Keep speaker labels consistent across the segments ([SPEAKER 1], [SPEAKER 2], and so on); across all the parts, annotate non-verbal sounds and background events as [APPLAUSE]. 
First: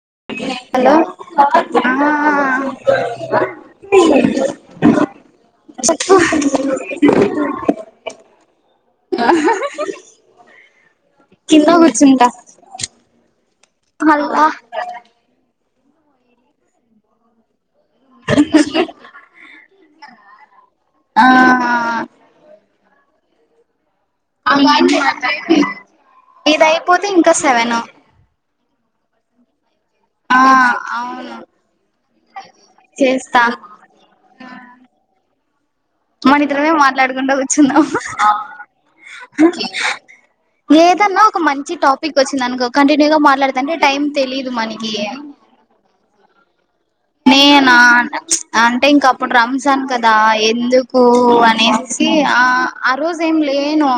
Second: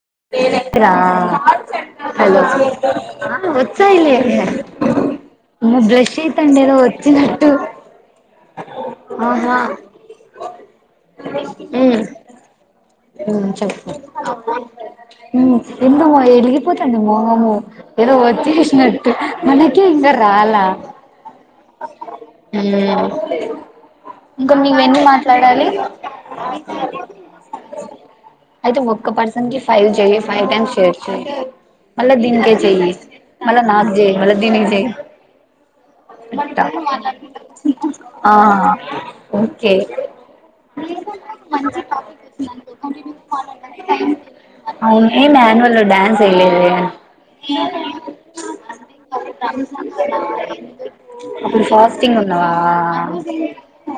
[SPEAKER 1] [UNINTELLIGIBLE]
[SPEAKER 2] Hello ఆ
[SPEAKER 1] అమ్మో
[SPEAKER 2] చెప్పు
[SPEAKER 1] బ్రష్ అయితండె ఏదో వచ్చినట్టు ఆహ
[SPEAKER 2] కింద కూర్చుంట
[SPEAKER 1] ఆ చెప్పు ఎందుమ ఎలిగిపోతాంది మోహము ఏదో వచ్చేసినట్టు మనకె ఇంకా రాల
[SPEAKER 2] ఆ
[SPEAKER 1] ఊ ఇంకా నీవెన్ని మాట్లాడాలి
[SPEAKER 2] ఇది అయిపోతే ఇంకా సెవెన్ ఆ
[SPEAKER 1] అయితే మక్క పర్సన్ ఫైవ్ జెయు ఫైవ్ టైమ్ చేయచ్చు
[SPEAKER 2] అవును
[SPEAKER 1] మళ్ల దీన్ కె జెయ్యి
[SPEAKER 2] చేస్తా
[SPEAKER 1] మళ్ళ నాక్ జెయ్ మళ్ల దీనికి జెయ్
[SPEAKER 2] మన ఇతరమే మాట్లాడకుండా కూచుందామ
[SPEAKER 1] ఆ ఓకే
[SPEAKER 2] ఏదన్న ఒక మంచి టాపిక్ వచ్చింది దనుకో కంటిన్యూగా మాట్లాడుతుంటే టైం తెలీదు మనకి
[SPEAKER 1] అవును ఏమి యాన్యువల్ లో డాన్స్ వేయలేదే
[SPEAKER 2] నేనా ప్చ్ అంటే ఇంక అప్పుడు రంజాన్ కదా ఎందుకూ
[SPEAKER 1] అప్పుడు
[SPEAKER 2] అనేసి
[SPEAKER 1] ఫాస్టింగ్
[SPEAKER 2] ఆ
[SPEAKER 1] ఉన్నావా
[SPEAKER 2] ఆ రోజ్ ఏం లేను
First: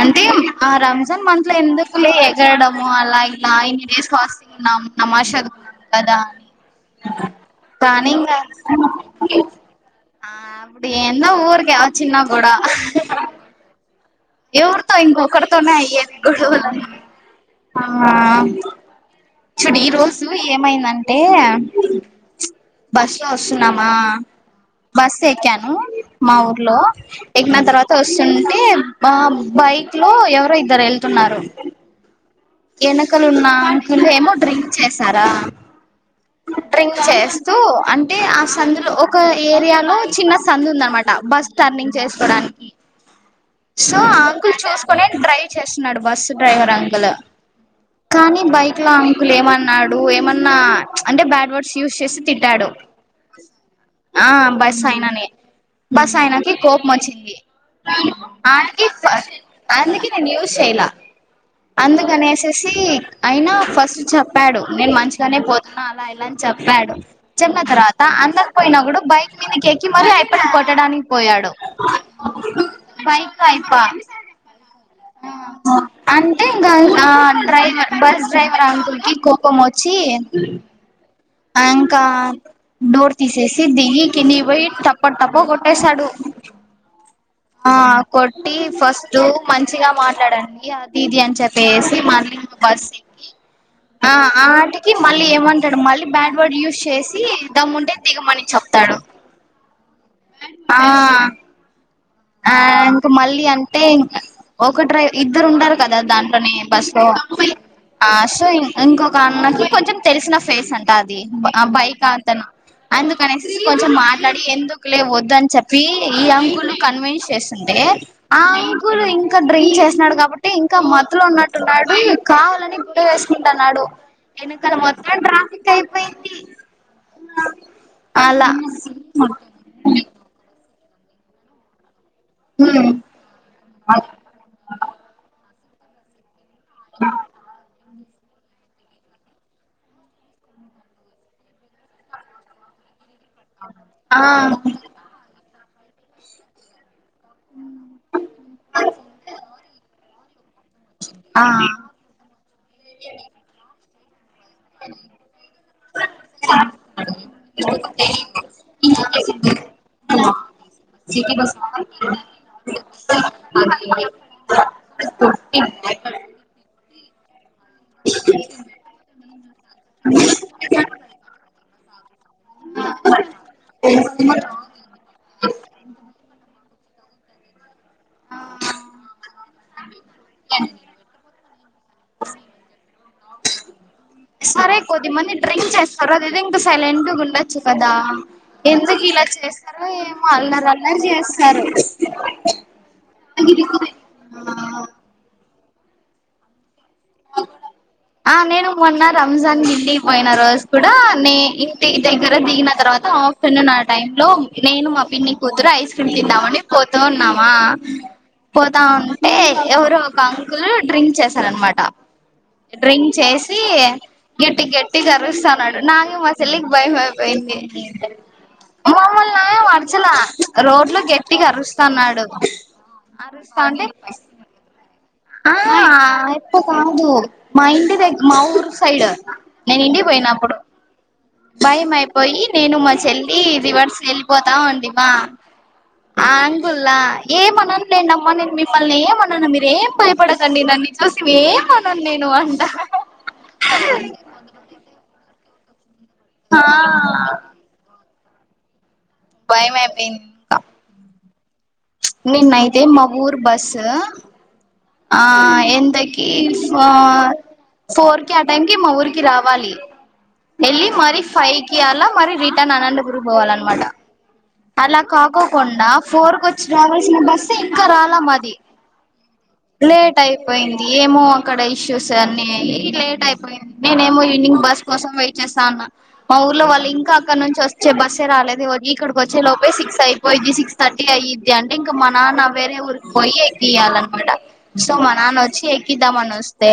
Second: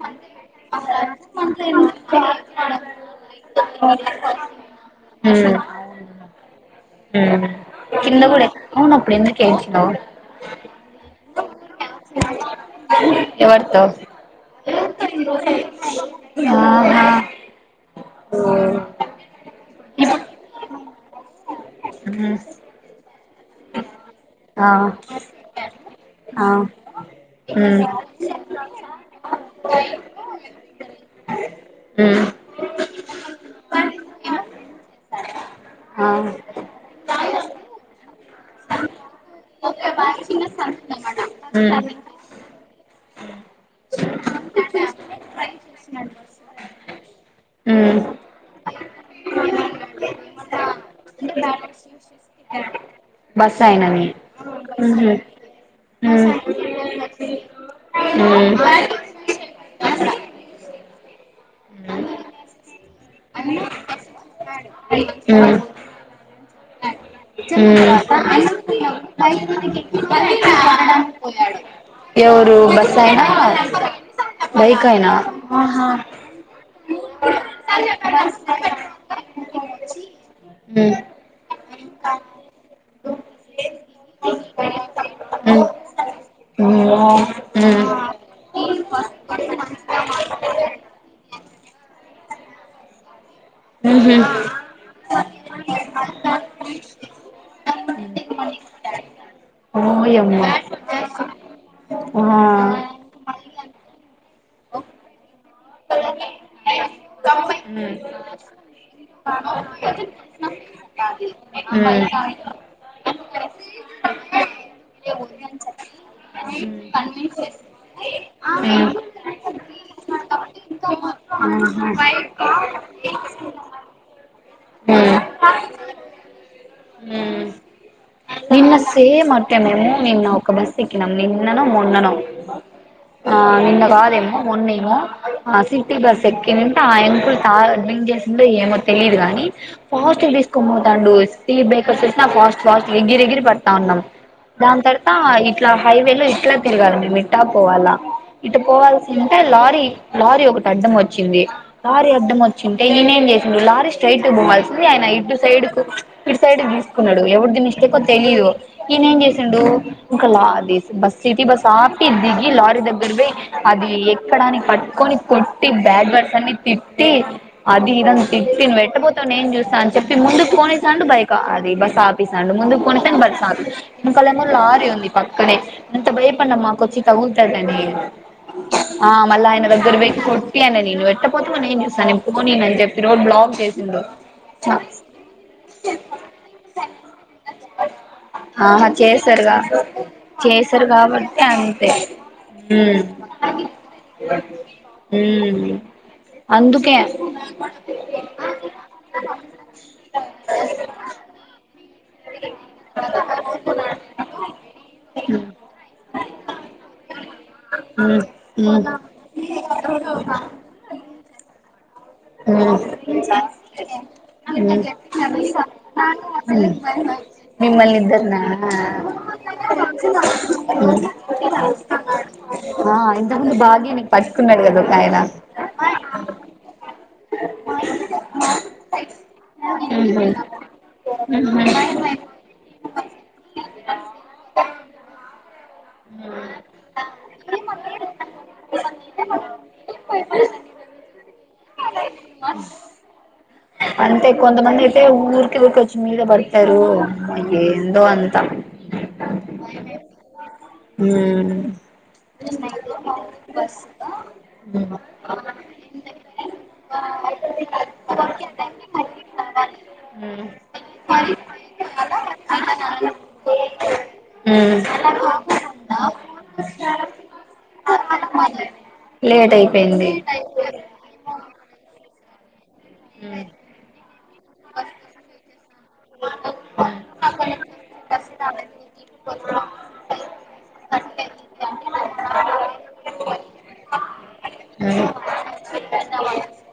[SPEAKER 2] అంటే ఆ రంజాన్ మంత్ ల ఎందుకు గరడము అలా ఇలా ఇన్ని డేస్ ఫాస్టింగ్ ఉన్నము నమాజ్ చదుకున్నం కదా అని
[SPEAKER 1] ఊ
[SPEAKER 2] కానీ
[SPEAKER 1] కింద
[SPEAKER 2] ఇంకా
[SPEAKER 1] కూడా ఏ అవును అప్పుడు ఎందుకు ఏడ్చినవ్
[SPEAKER 2] ఆ అప్పుడు ఏందో ఊరుకే ఓ చిన్న గొడవ
[SPEAKER 1] ఎవరితో
[SPEAKER 2] ఎవరుతో ఇంకొర్తోనే అయ్యేది గొడవలన్నీ
[SPEAKER 1] ఆహా
[SPEAKER 2] ఆ చుడు ఈ రోజు ఏమైందంటే
[SPEAKER 1] హ్మ్
[SPEAKER 2] ప్చ్ లో వస్తున్నామా
[SPEAKER 1] ఆ
[SPEAKER 2] బస్ ఎక్కాను మా
[SPEAKER 1] ఆ
[SPEAKER 2] ఊర్లో ఎకిన
[SPEAKER 1] హ్మ్
[SPEAKER 2] తర్వాత వస్తుంటే మా బైక్ లో ఎవరో ఇద్దరు వెళ్తు ఉన్నారు
[SPEAKER 1] ఊ
[SPEAKER 2] ఎనకల ఉన్న అంకుల్ ఏమో డ్రింక్ చేసారా
[SPEAKER 1] ఆ
[SPEAKER 2] డ్రింక్ చేస్తూ అంటే ఆస్ సందులో ఒక ఏరియాలో చిన్న సందుదనమాట బస్
[SPEAKER 1] హ్మ్
[SPEAKER 2] టర్నింగ్ చేసుకోడానికి సో అంకుల్ చూసుకొనే డ్రైవ్ చేస్తున్నాడు బస్ డ్రైవర్ అంకులు
[SPEAKER 1] ఊ
[SPEAKER 2] కానీ బైక్ ల అంకుల్ ఏమన్నాడు ఏమన్నా ప్చ్ అంటే బ్యాడ్ వర్డ్స్ యూస్ చేసి తిట్టాడు
[SPEAKER 1] బస్ ఆయనని
[SPEAKER 2] ఆ బస్
[SPEAKER 1] ఊహూ
[SPEAKER 2] అయిననే బస్
[SPEAKER 1] హ్మ్ హ్మ్
[SPEAKER 2] అయినకి కోపం వచ్చింది ఆటికి ఫస్ అందుకే నేను యూస్ చేయలా అందుకనేస్ తీక్ అయినా ఫస్ట్ చెప్పాడు నేను మంచిగానే పోతున్నా అలా ఇలాని చెప్పాడు చిన్న తర్వాత అందకి పోయిన ఒకడు బైక్ మీదకి ఎక్కి మరి అయిపన్ కొట్టడానికి
[SPEAKER 1] హ్మ్
[SPEAKER 2] పోయాడు
[SPEAKER 1] ఓ బస్ ఆయన
[SPEAKER 2] బైక్ అయిప
[SPEAKER 1] బైక్ అయన ఆహా
[SPEAKER 2] ఇగ ఆ డ్రైవర్ బస్ డ్రైవర్ అంకుల్ కి కోపం వచ్చి
[SPEAKER 1] మ్మ్
[SPEAKER 2] ఆ ఇంకా డోర్ తీసేసి దిగి కిందికి పోయి టప టప కొట్టేసాడు
[SPEAKER 1] అమ్మో
[SPEAKER 2] ఆ కొట్టి ఫస్టు మంచిగా మాట్లాడండి అదీదని అని చెప్పేసి మళ్లి ఏమో బస్ దిగి ఆ
[SPEAKER 1] మ్మ్
[SPEAKER 2] ఆటికి మళ్లి ఏమంటడు మళ్లి బ్యాడ్ వర్డ్ యూస్ చేసి దమ్ముంటే దిగమని చెప్తాడు
[SPEAKER 1] ఓయమ్మ
[SPEAKER 2] ఆ ఆ ఇంకా మళ్లి అన్ అంటే ఇంక ఒక డ్రైవ్ ఇద్దరు ఉండరు కదా దాంట్లోనే బస్ లో ఆ సో ఇం ఇంకొక అన్నకి కొంచెం తెలిసిన ఫేస్ అంట అద్ తి ఆ బైకా అతన ఎందుకు కనేసి కొంచెం మాట్లాడి ఎందుకులే వద్దని చెప్పి ఈ అంకులు కన్విన్స్ చేస్తుండే ఆ ఇంకులు ఇంకా డ్రింక్ చేసినడు కాబట్టి ఇంకా మత్తులో ఉన్నట్టున్నాడ్ ఆడు కావాలని గుడ చేసుకుంటున్నాడు ఎనకల మొత్తం ట్రాఫిక్ అయిపోయింది అలా
[SPEAKER 1] నిన్న సేమ్ అటె మేము నిన్న ఒక బస్ ఎకినం నిన్ననో మొన్ననో ఆ నిన్న కాదేమో మొన్నేమో ఆ సిటీ బస్ ఎక్కి ఏనంటే ఆ అంకుల్ తాగడు డ్రింగ్ చేసిండో ఏమో తెలిదు కాని ఫాస్ట్ తీసుకొని పోతాండు స్టీర్ బేకర్స్ ఏసిన ఫాస్ట్ ఫాస్ట్ ఎగిర ఎగిరి పడతా ఉన్నాం
[SPEAKER 2] ఆ
[SPEAKER 1] దాని తర్వాత ఇద్ ఇట్లా హైవే లో ఇట్లా తిరగాలండి మిట్టా పోవాలా ఇటు పోవల్సి ఉంటే లా తీ లారీ ఒకటి అడ్డం వచ్చింది
[SPEAKER 2] ఆ
[SPEAKER 1] లారీ అడ్డం వచ్చింటే ఈయనం చేసిండు లారీ ఇటు పోవాల్సింది ఆయన ఇటు సైడ్ కు ఇటు సైడ్ తీసుకున్నాడు ఎవరిది మస్టేకో తెలియదు ఈయనం చేసిాండు ఇంకా లా బస్ ఇటి బస్ ఆపి దిగి లారీ దగ్గర పోయి ఆ అది ఎక్కడాని పట్టుకొని కొట్టి బ్యాడ్ పర్సన్ అన్ని తిట్టి అది ఇది అని తిట్టి ఎట్టబోతావ్ నేను చూస్తా అని చెప్పి ముందుకు పోనేసాండు బైక అది బస్ ఆపిసాండు ముందు పోనిస్తేబడుసా వెనకాలేమో లారీ ఉంది పక్కనే అంత భయపడిమ్మా మికొచ్చి తగులుతదని ఆ మల్ల ఆయన దగ్గర బేకు కొట్టి అనినా నేను వెట్ట్ట పోతువ్ నేన్ చుస్తా అని చెప్ప నేనుబ్లాక్ చే
[SPEAKER 2] సరే కొద్దిమంది డ్రింక్ చేస్తారు అదే దో ఇంకా సైలెంట్గా ఉండొచ్చు కదా
[SPEAKER 1] ఆహా
[SPEAKER 2] ఎందుకు ఇలా
[SPEAKER 1] చేసారుగా
[SPEAKER 2] చేస్తారు ఏమో అల్లరి అల్లరు చేస్తారు
[SPEAKER 1] హ్మ్మ్ హ్మ్మ్ అందు
[SPEAKER 2] ఆ నేను మొన్న రంజాన్ గఢిల్లీ పోయిన రోజు కూడా నేనీ ఇంటి దగ్గర దిగిన తర్వాత ఆఫ్టర్నూన్ ఆ టై లో నేను మా పిన్ని
[SPEAKER 1] ఉమ్
[SPEAKER 2] కూతురు ఐస్ క్రీమ్ తిందామని పోతూ ఉన్నామా
[SPEAKER 1] ఉమ్
[SPEAKER 2] పోతావుంటే ఎవరు ఒక అంకుల్ డ్రింక్ చేశారనమాట
[SPEAKER 1] ఉమ్
[SPEAKER 2] డ్రింక్ చేసి గట్టి గట్టి గరిస్తాన్నాడు నాక మా చెల్లికి భయం పోయింది
[SPEAKER 1] మిమ్మల్ని ఇద్దరినా
[SPEAKER 2] మమ్మల్ని ఏం అర్చల రోడ్లు గట్టిగా అరుస్తాన్ న్నాడు
[SPEAKER 1] ఆ ఇంతకుముందు
[SPEAKER 2] అరుస్తాంటే
[SPEAKER 1] భాగ్య నీకు పట్టుకున్నాడు కదా ఒక ఆయన
[SPEAKER 2] హా అప్పు కాదు మా ఇంటి దగ్గర మా ఊరు సైడ్ నేను ఇంటికి
[SPEAKER 1] ఉహు
[SPEAKER 2] పోయినప్పుడు భయం అయిపోయి నేను మాచెల్లి రివర్స్ వెళ్ళిపోతా ఉంటిమా ఆ అంగుల్లా ఏమన్నాను లేండమ్మా నేను మిమ్మల్ని ఏమన్నాను మీరేం భయపడకండి నన్ని చూసి ఏం అనను నేను అంటా
[SPEAKER 1] అంతే కొంత మంది అతే కచ్చ మీద
[SPEAKER 2] ఆ
[SPEAKER 1] బడతారు ఎందో అంతా
[SPEAKER 2] భయమైపోయింది తా
[SPEAKER 1] హ్మ్మ్
[SPEAKER 2] నిన్నా అయితే మా ఊర్ బస్ ఆ ఎంతకీ ఫోర్ కి ఆ టైం కి మా ఊరికి రావాలి వెళ్ళి మరి ఫైవ్కిి అలా మరి రిటర్న్ అనంతపుర్ పోవాల అన్నమాట
[SPEAKER 1] హ్మ్మ్
[SPEAKER 2] కొండా ఫోర్ కు వచ్చి రావల్సిన బస్సు ఇంకా రాలా మాది
[SPEAKER 1] లేట్ అయిపోయింది
[SPEAKER 2] లేట్ అయిపోయింది ఏమో అక్కడ ఇష్యూస్ అని లేట్ అయిపోయింది నేనేమో ఈవినింగ్ బస్ కోసం వెయిట్ చేస్తా ఉన్నా మా ఊర్లో వాళ్ళు ఇంకా అక్కడ నుంచి వచ్చే బస్సే రాలేదు ఇక్కడికి వచ్చే లోపే సిక్స్ అయిపోయిద్ది సిక్స్ థర్టీ ది అయిద్ది అంటే ఇంకా మా నాన్న వేరే ఊరికి పోయి ఎక్కియాల అనమాట సో మా నాన్న వచ్చి ఎ ఇద్దామని వస్తే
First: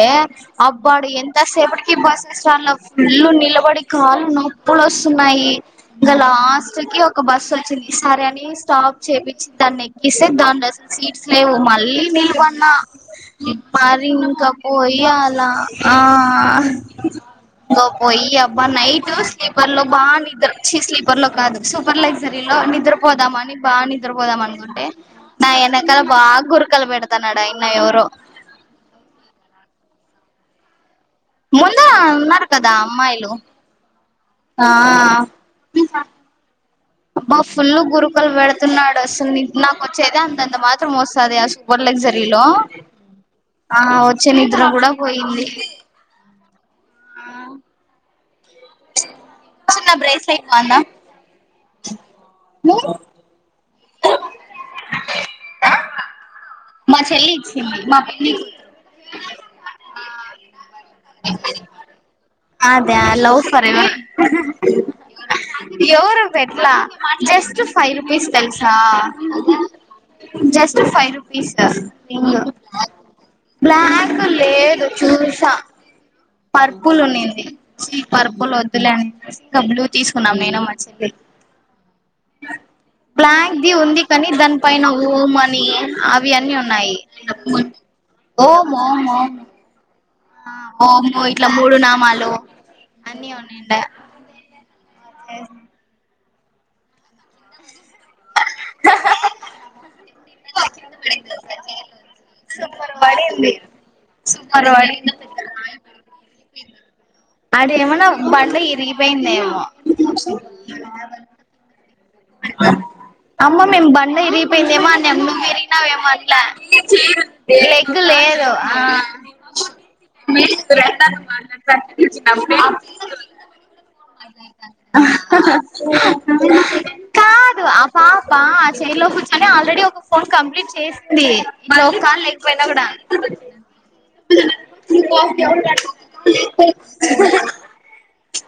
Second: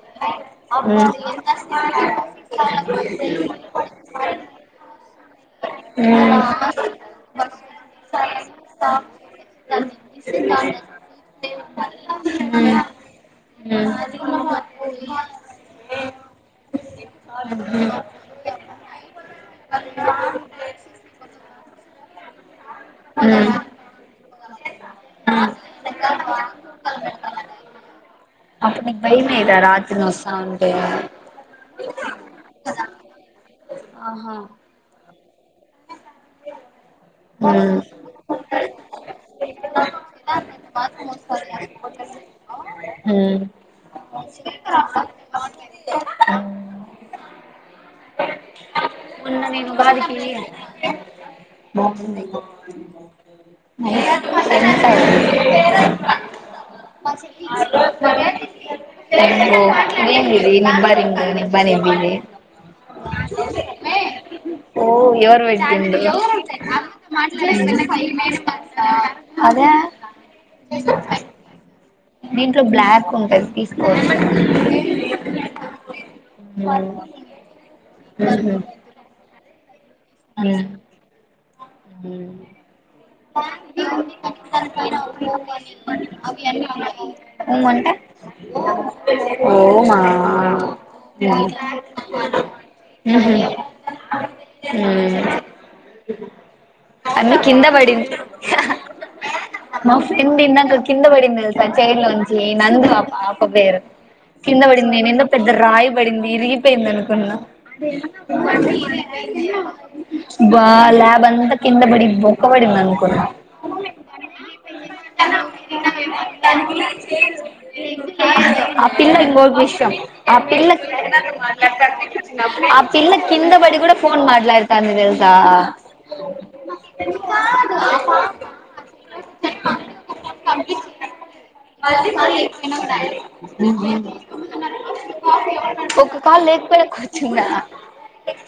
[SPEAKER 1] ఉమ్
[SPEAKER 2] అబ్బాడు
[SPEAKER 1] ఉమ్
[SPEAKER 2] ఎంతసేపటికి బస్ ఇ స్టాండ్ లో ఫుల్ నిలబడి కాలు నొప్పులు వస్త తున్నాయి ఇంకా లాస్ట్ కి ఒక బస్ వచ్చింది ఈ సరే అని స్టాప్ చేయిించింది దాన్ని ఎక్కి ఇసే దాంట్లో సీట్స్ లేవు మళ్ళీ నిలబడిన ఇ మరి ఇంకా పోయి అలా ఆ పోయి అబ్బా నైట్ స్లీపర్ లో బ చి స్లీపర్స్ లో కాదు సూపర్ లగ్జ లో నిద్రపోదామ
[SPEAKER 1] ఉమ్
[SPEAKER 2] అని
[SPEAKER 1] ఉమ్
[SPEAKER 2] బాగా నిద్రపోదాం అనుకుంటే నా ఎనకాల బాగా గురకలు పెడతాడ నైనా ఎవరో
[SPEAKER 1] అప్పుడు నీకు భయమేయదా రా అవునులే
[SPEAKER 2] ముందు ఉన్నారు కదా అమ్మాయిలు
[SPEAKER 1] ఆహా
[SPEAKER 2] ఆ అబ్బా ఫుల్
[SPEAKER 1] మ్మ్
[SPEAKER 2] గురుకలు పెడుతున్నాడు అసల్. నీ నాకు ఓచ్చేదే అంతంత మాత్రం ఓస్తాది ఆ సూపర్ లగ్జరీలో.
[SPEAKER 1] మ్మ్
[SPEAKER 2] ఆ, ఆ వచ్చే నిద్ర గుడా పోయింది. ఆ.
[SPEAKER 1] మొన్న నేన్ ఉగాదికి,
[SPEAKER 2] అన్దా.
[SPEAKER 1] బాగుంది. [INAUDIBLE] మా చెల్లి.
[SPEAKER 2] ఇచ్చింది మా పిన్ని
[SPEAKER 1] [INAUDIBLE] ఏందో ఎందిది నిబ్బా, నిబ్బి, నిబ్బ నిబ్బి ది.
[SPEAKER 2] అదా, లవ్ ఫర్ ఎవర్.
[SPEAKER 1] ఓ ఎవరు పెట్టిండు
[SPEAKER 2] ఎవరు పెట్లా, జస్ట్ ఫైవ్ రుపీస్ తెలుసా.
[SPEAKER 1] అదే
[SPEAKER 2] జస్ట్ ఫైవ్ రూపీస్ దా ఇంగ్,
[SPEAKER 1] దీంట్లో బ్లాక్ ఉంటది తీసుకోవచ్చు
[SPEAKER 2] బ్లాక్ లేదు. చూసా
[SPEAKER 1] మ్మ్
[SPEAKER 2] పర్పుల్ ఉన్నింది. చీ పర్పుల్ ఓద్దులే అనేసి ఇంకా బ్లూ, తీసుకున్నాం, నేను,
[SPEAKER 1] మ్మ్
[SPEAKER 2] మా చెల్లీ.
[SPEAKER 1] మ్మ్
[SPEAKER 2] బ్లాక్ ది ఉంది కానీ, దాని పైన ఓం మనీ, అవి అన్నీ ఉన్నాయి.
[SPEAKER 1] ఉంగుంటే
[SPEAKER 2] ఓం, ఓం, ఓం.
[SPEAKER 1] ఓమా
[SPEAKER 2] ఆ ఓము ఇట్లా, మూడు నామాలు అన్ని
[SPEAKER 1] ఉహు
[SPEAKER 2] ఉన్నాయండ. వచ్చేస్.
[SPEAKER 1] అన్న కింద బడింది. మా ఫ్రెండ్ ఇందాక కిందబడింది తెలుసా, చెైర్లో నుంచి, నందు
[SPEAKER 2] సూపర్
[SPEAKER 1] ఆ పాప
[SPEAKER 2] పడింది
[SPEAKER 1] పేరు. కింద
[SPEAKER 2] సూపర్
[SPEAKER 1] బడింది,
[SPEAKER 2] పడింది
[SPEAKER 1] నిన్ను పెద్ద రాయ్ పడింది, ఇరిగి
[SPEAKER 2] అడ ఏమన్నా బండ ఇరిగిపోయిందేమో
[SPEAKER 1] బ్బా ల్యాబ్ అంత కిందబడిన్, బొక్కపడింద్ అందు,
[SPEAKER 2] అమ్మ మేము బండ ఇరిగిపోయిందే ఏమో అన్యము. నువ్వు ఇరిగినావ్ ఏమో అట్లా. ఏ లెగ్గు
[SPEAKER 1] ఆ పిల్ల ఇంగో విషయం, ఆ పిల్లక్, ఆ పిల్ పిల్ల కింద బడి గుడా, ఫోన్ మాట్లాడుతాంది దేల్సా.
[SPEAKER 2] కాదు ఆ పాపా ఆ చైర్లో కూర్చొని, ఆల్రెడీ ఒక ఫోన్ కంప్లీట్ చేసింది. మరి ఒక కాల్ లేకపోయిన్
[SPEAKER 1] పోయిన గూడా. ఒక కాల్, లేకపోయి కూర్చుందా.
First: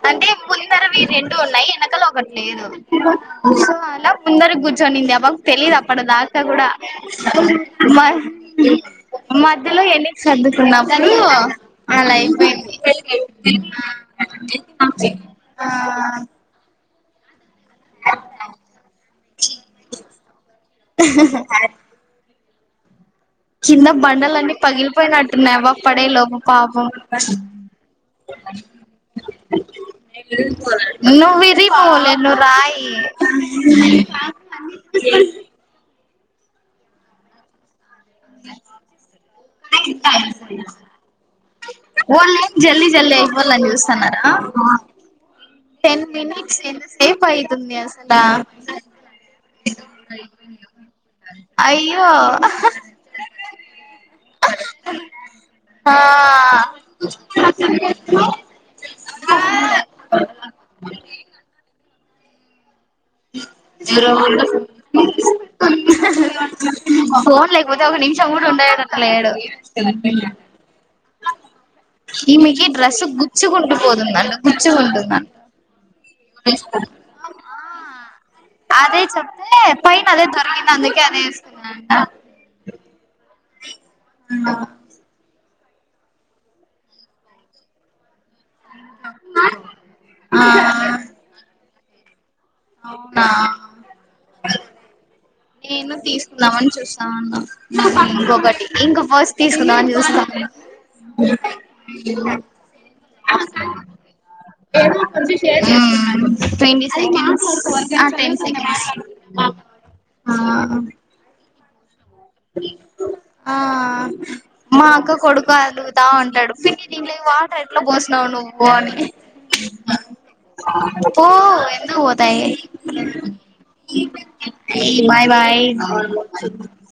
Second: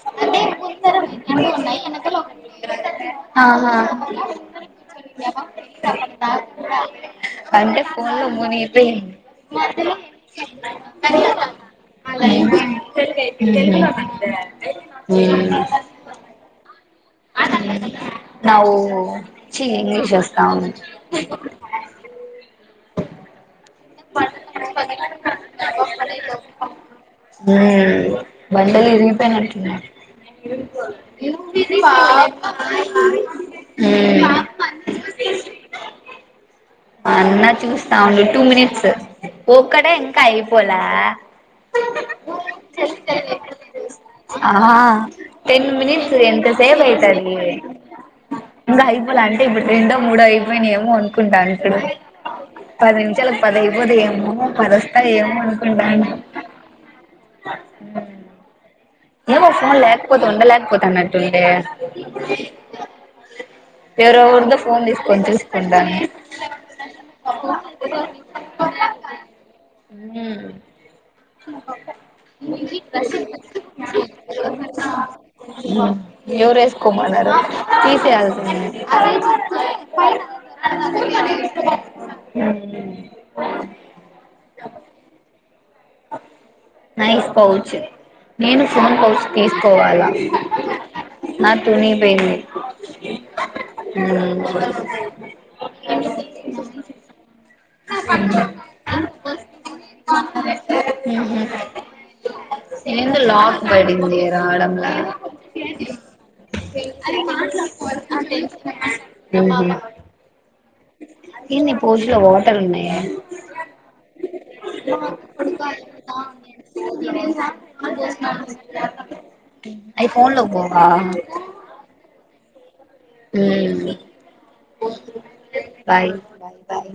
[SPEAKER 2] అంటే ముందరవి రెండు ఉన్నాయి, ఎనకల ఒకటి లేదు.
[SPEAKER 1] ఆ.
[SPEAKER 2] ముందరకి కూర్చొనింది ఆ పాపక్ తెలీదు అప్పడ దాకా గుడా.
[SPEAKER 1] అంటే ఫోన్
[SPEAKER 2] మన్
[SPEAKER 1] లో మునిగిపోయింది
[SPEAKER 2] మధ్యలో ఎన్నికి సర్దుకున్నాం, కాను అలా అయిపోయింది. ఆ ఆ ఆ.
[SPEAKER 1] ఉమ్ దావు, చీ ఇంగ్లీష్ ఓస్తా ఉంది.
[SPEAKER 2] కింద బండలన్నీ పగిలిపోయినట్టున్నాయి, అవ్వ పడే లోపూ పాపం.
[SPEAKER 1] బండలు ఇరిగిపోయినట్టున్నాయి
[SPEAKER 2] నువ్ ఇరిగిపోలేద్, నువ్ రాయి. [INAUDIBLE]
[SPEAKER 1] అన్న చూస్తా ఉండు టూ మినిట్స్. ఒక్కడే ఇంకా అయిపోలా.
[SPEAKER 2] ఓన్లీ జెల్ది జిల్ది, అయిపోలాని జుస్తున్నారా.
[SPEAKER 1] ఆ టెన్ మినిట్స్ ఎంత సేపు అయితాది.
[SPEAKER 2] అయితుంది అసలా
[SPEAKER 1] ఇంకా అయిపోల అంటే ఇప్పుడు రెండో, మూడో అయిపో అయిపోనై ఏమో అనుకుంటాన్,
[SPEAKER 2] అయ్యో.
[SPEAKER 1] పది నిమిషాలక్ పది అయిపోతయేమో, పదోస్తాయ్ ఏమో, అనుకుంటండా.
[SPEAKER 2] చేస్తునావ్.
[SPEAKER 1] ఏమో ఫోన్ లేకపోతే, ఉండలేకపోతన్ అన్నట్టుఉంది. ఎరెవరిదో ఫోన్ దిసుకొని, చుసుకుంన్ దాన్ని.
[SPEAKER 2] ఒక ఫోన్ లేకపోతే, ఒక నిమిషం గుడా ఉండే అట్టు లేడు.
[SPEAKER 1] [UNINTELLIGIBLE] హో
[SPEAKER 2] ఈమెకి డ్రెస్సు గుచ్చుకుంటూ పోతుందండి గుచ్చుకుంటుందండి
[SPEAKER 1] ఎవరు ఏసుకోమన్నారు తీసేయాలటండి
[SPEAKER 2] అదే తీసుకుందంట
[SPEAKER 1] ఉ
[SPEAKER 2] ఇంగ
[SPEAKER 1] నైస్ పౌచ్ నేను ఫోన్ పౌచ్ కేస్ తీసుకోవాలా
[SPEAKER 2] ఆ
[SPEAKER 1] నాది తునిపోయింది
[SPEAKER 2] అవునా నేను తీసుకుందామని చూస్తాన్నా ఇంకొకటి ఇంక ఫస్ట్ తీసుకుందామని చూస్తా
[SPEAKER 1] ఉహు లాగ్ పడింది రావడం లా
[SPEAKER 2] ట్వంటీ సెకండ్స్ ఆ టెన్ సెకండ్స్
[SPEAKER 1] అంతే
[SPEAKER 2] ఆ
[SPEAKER 1] ఏంది పోజులో వాటర్ ఉన్నాయా
[SPEAKER 2] ఆ మా అక్క కొడుకు బా అలుగుత ఉంటాడు పిన్ని దీంట్లేకి వాటర్ ఎట్లా పోసినావు నువ్వు అని
[SPEAKER 1] అయి ఫోన్ లోకి పోవా
[SPEAKER 2] పో ఎందుకు పోతాయి
[SPEAKER 1] ఉమ్
[SPEAKER 2] bye bye
[SPEAKER 1] bye bye bye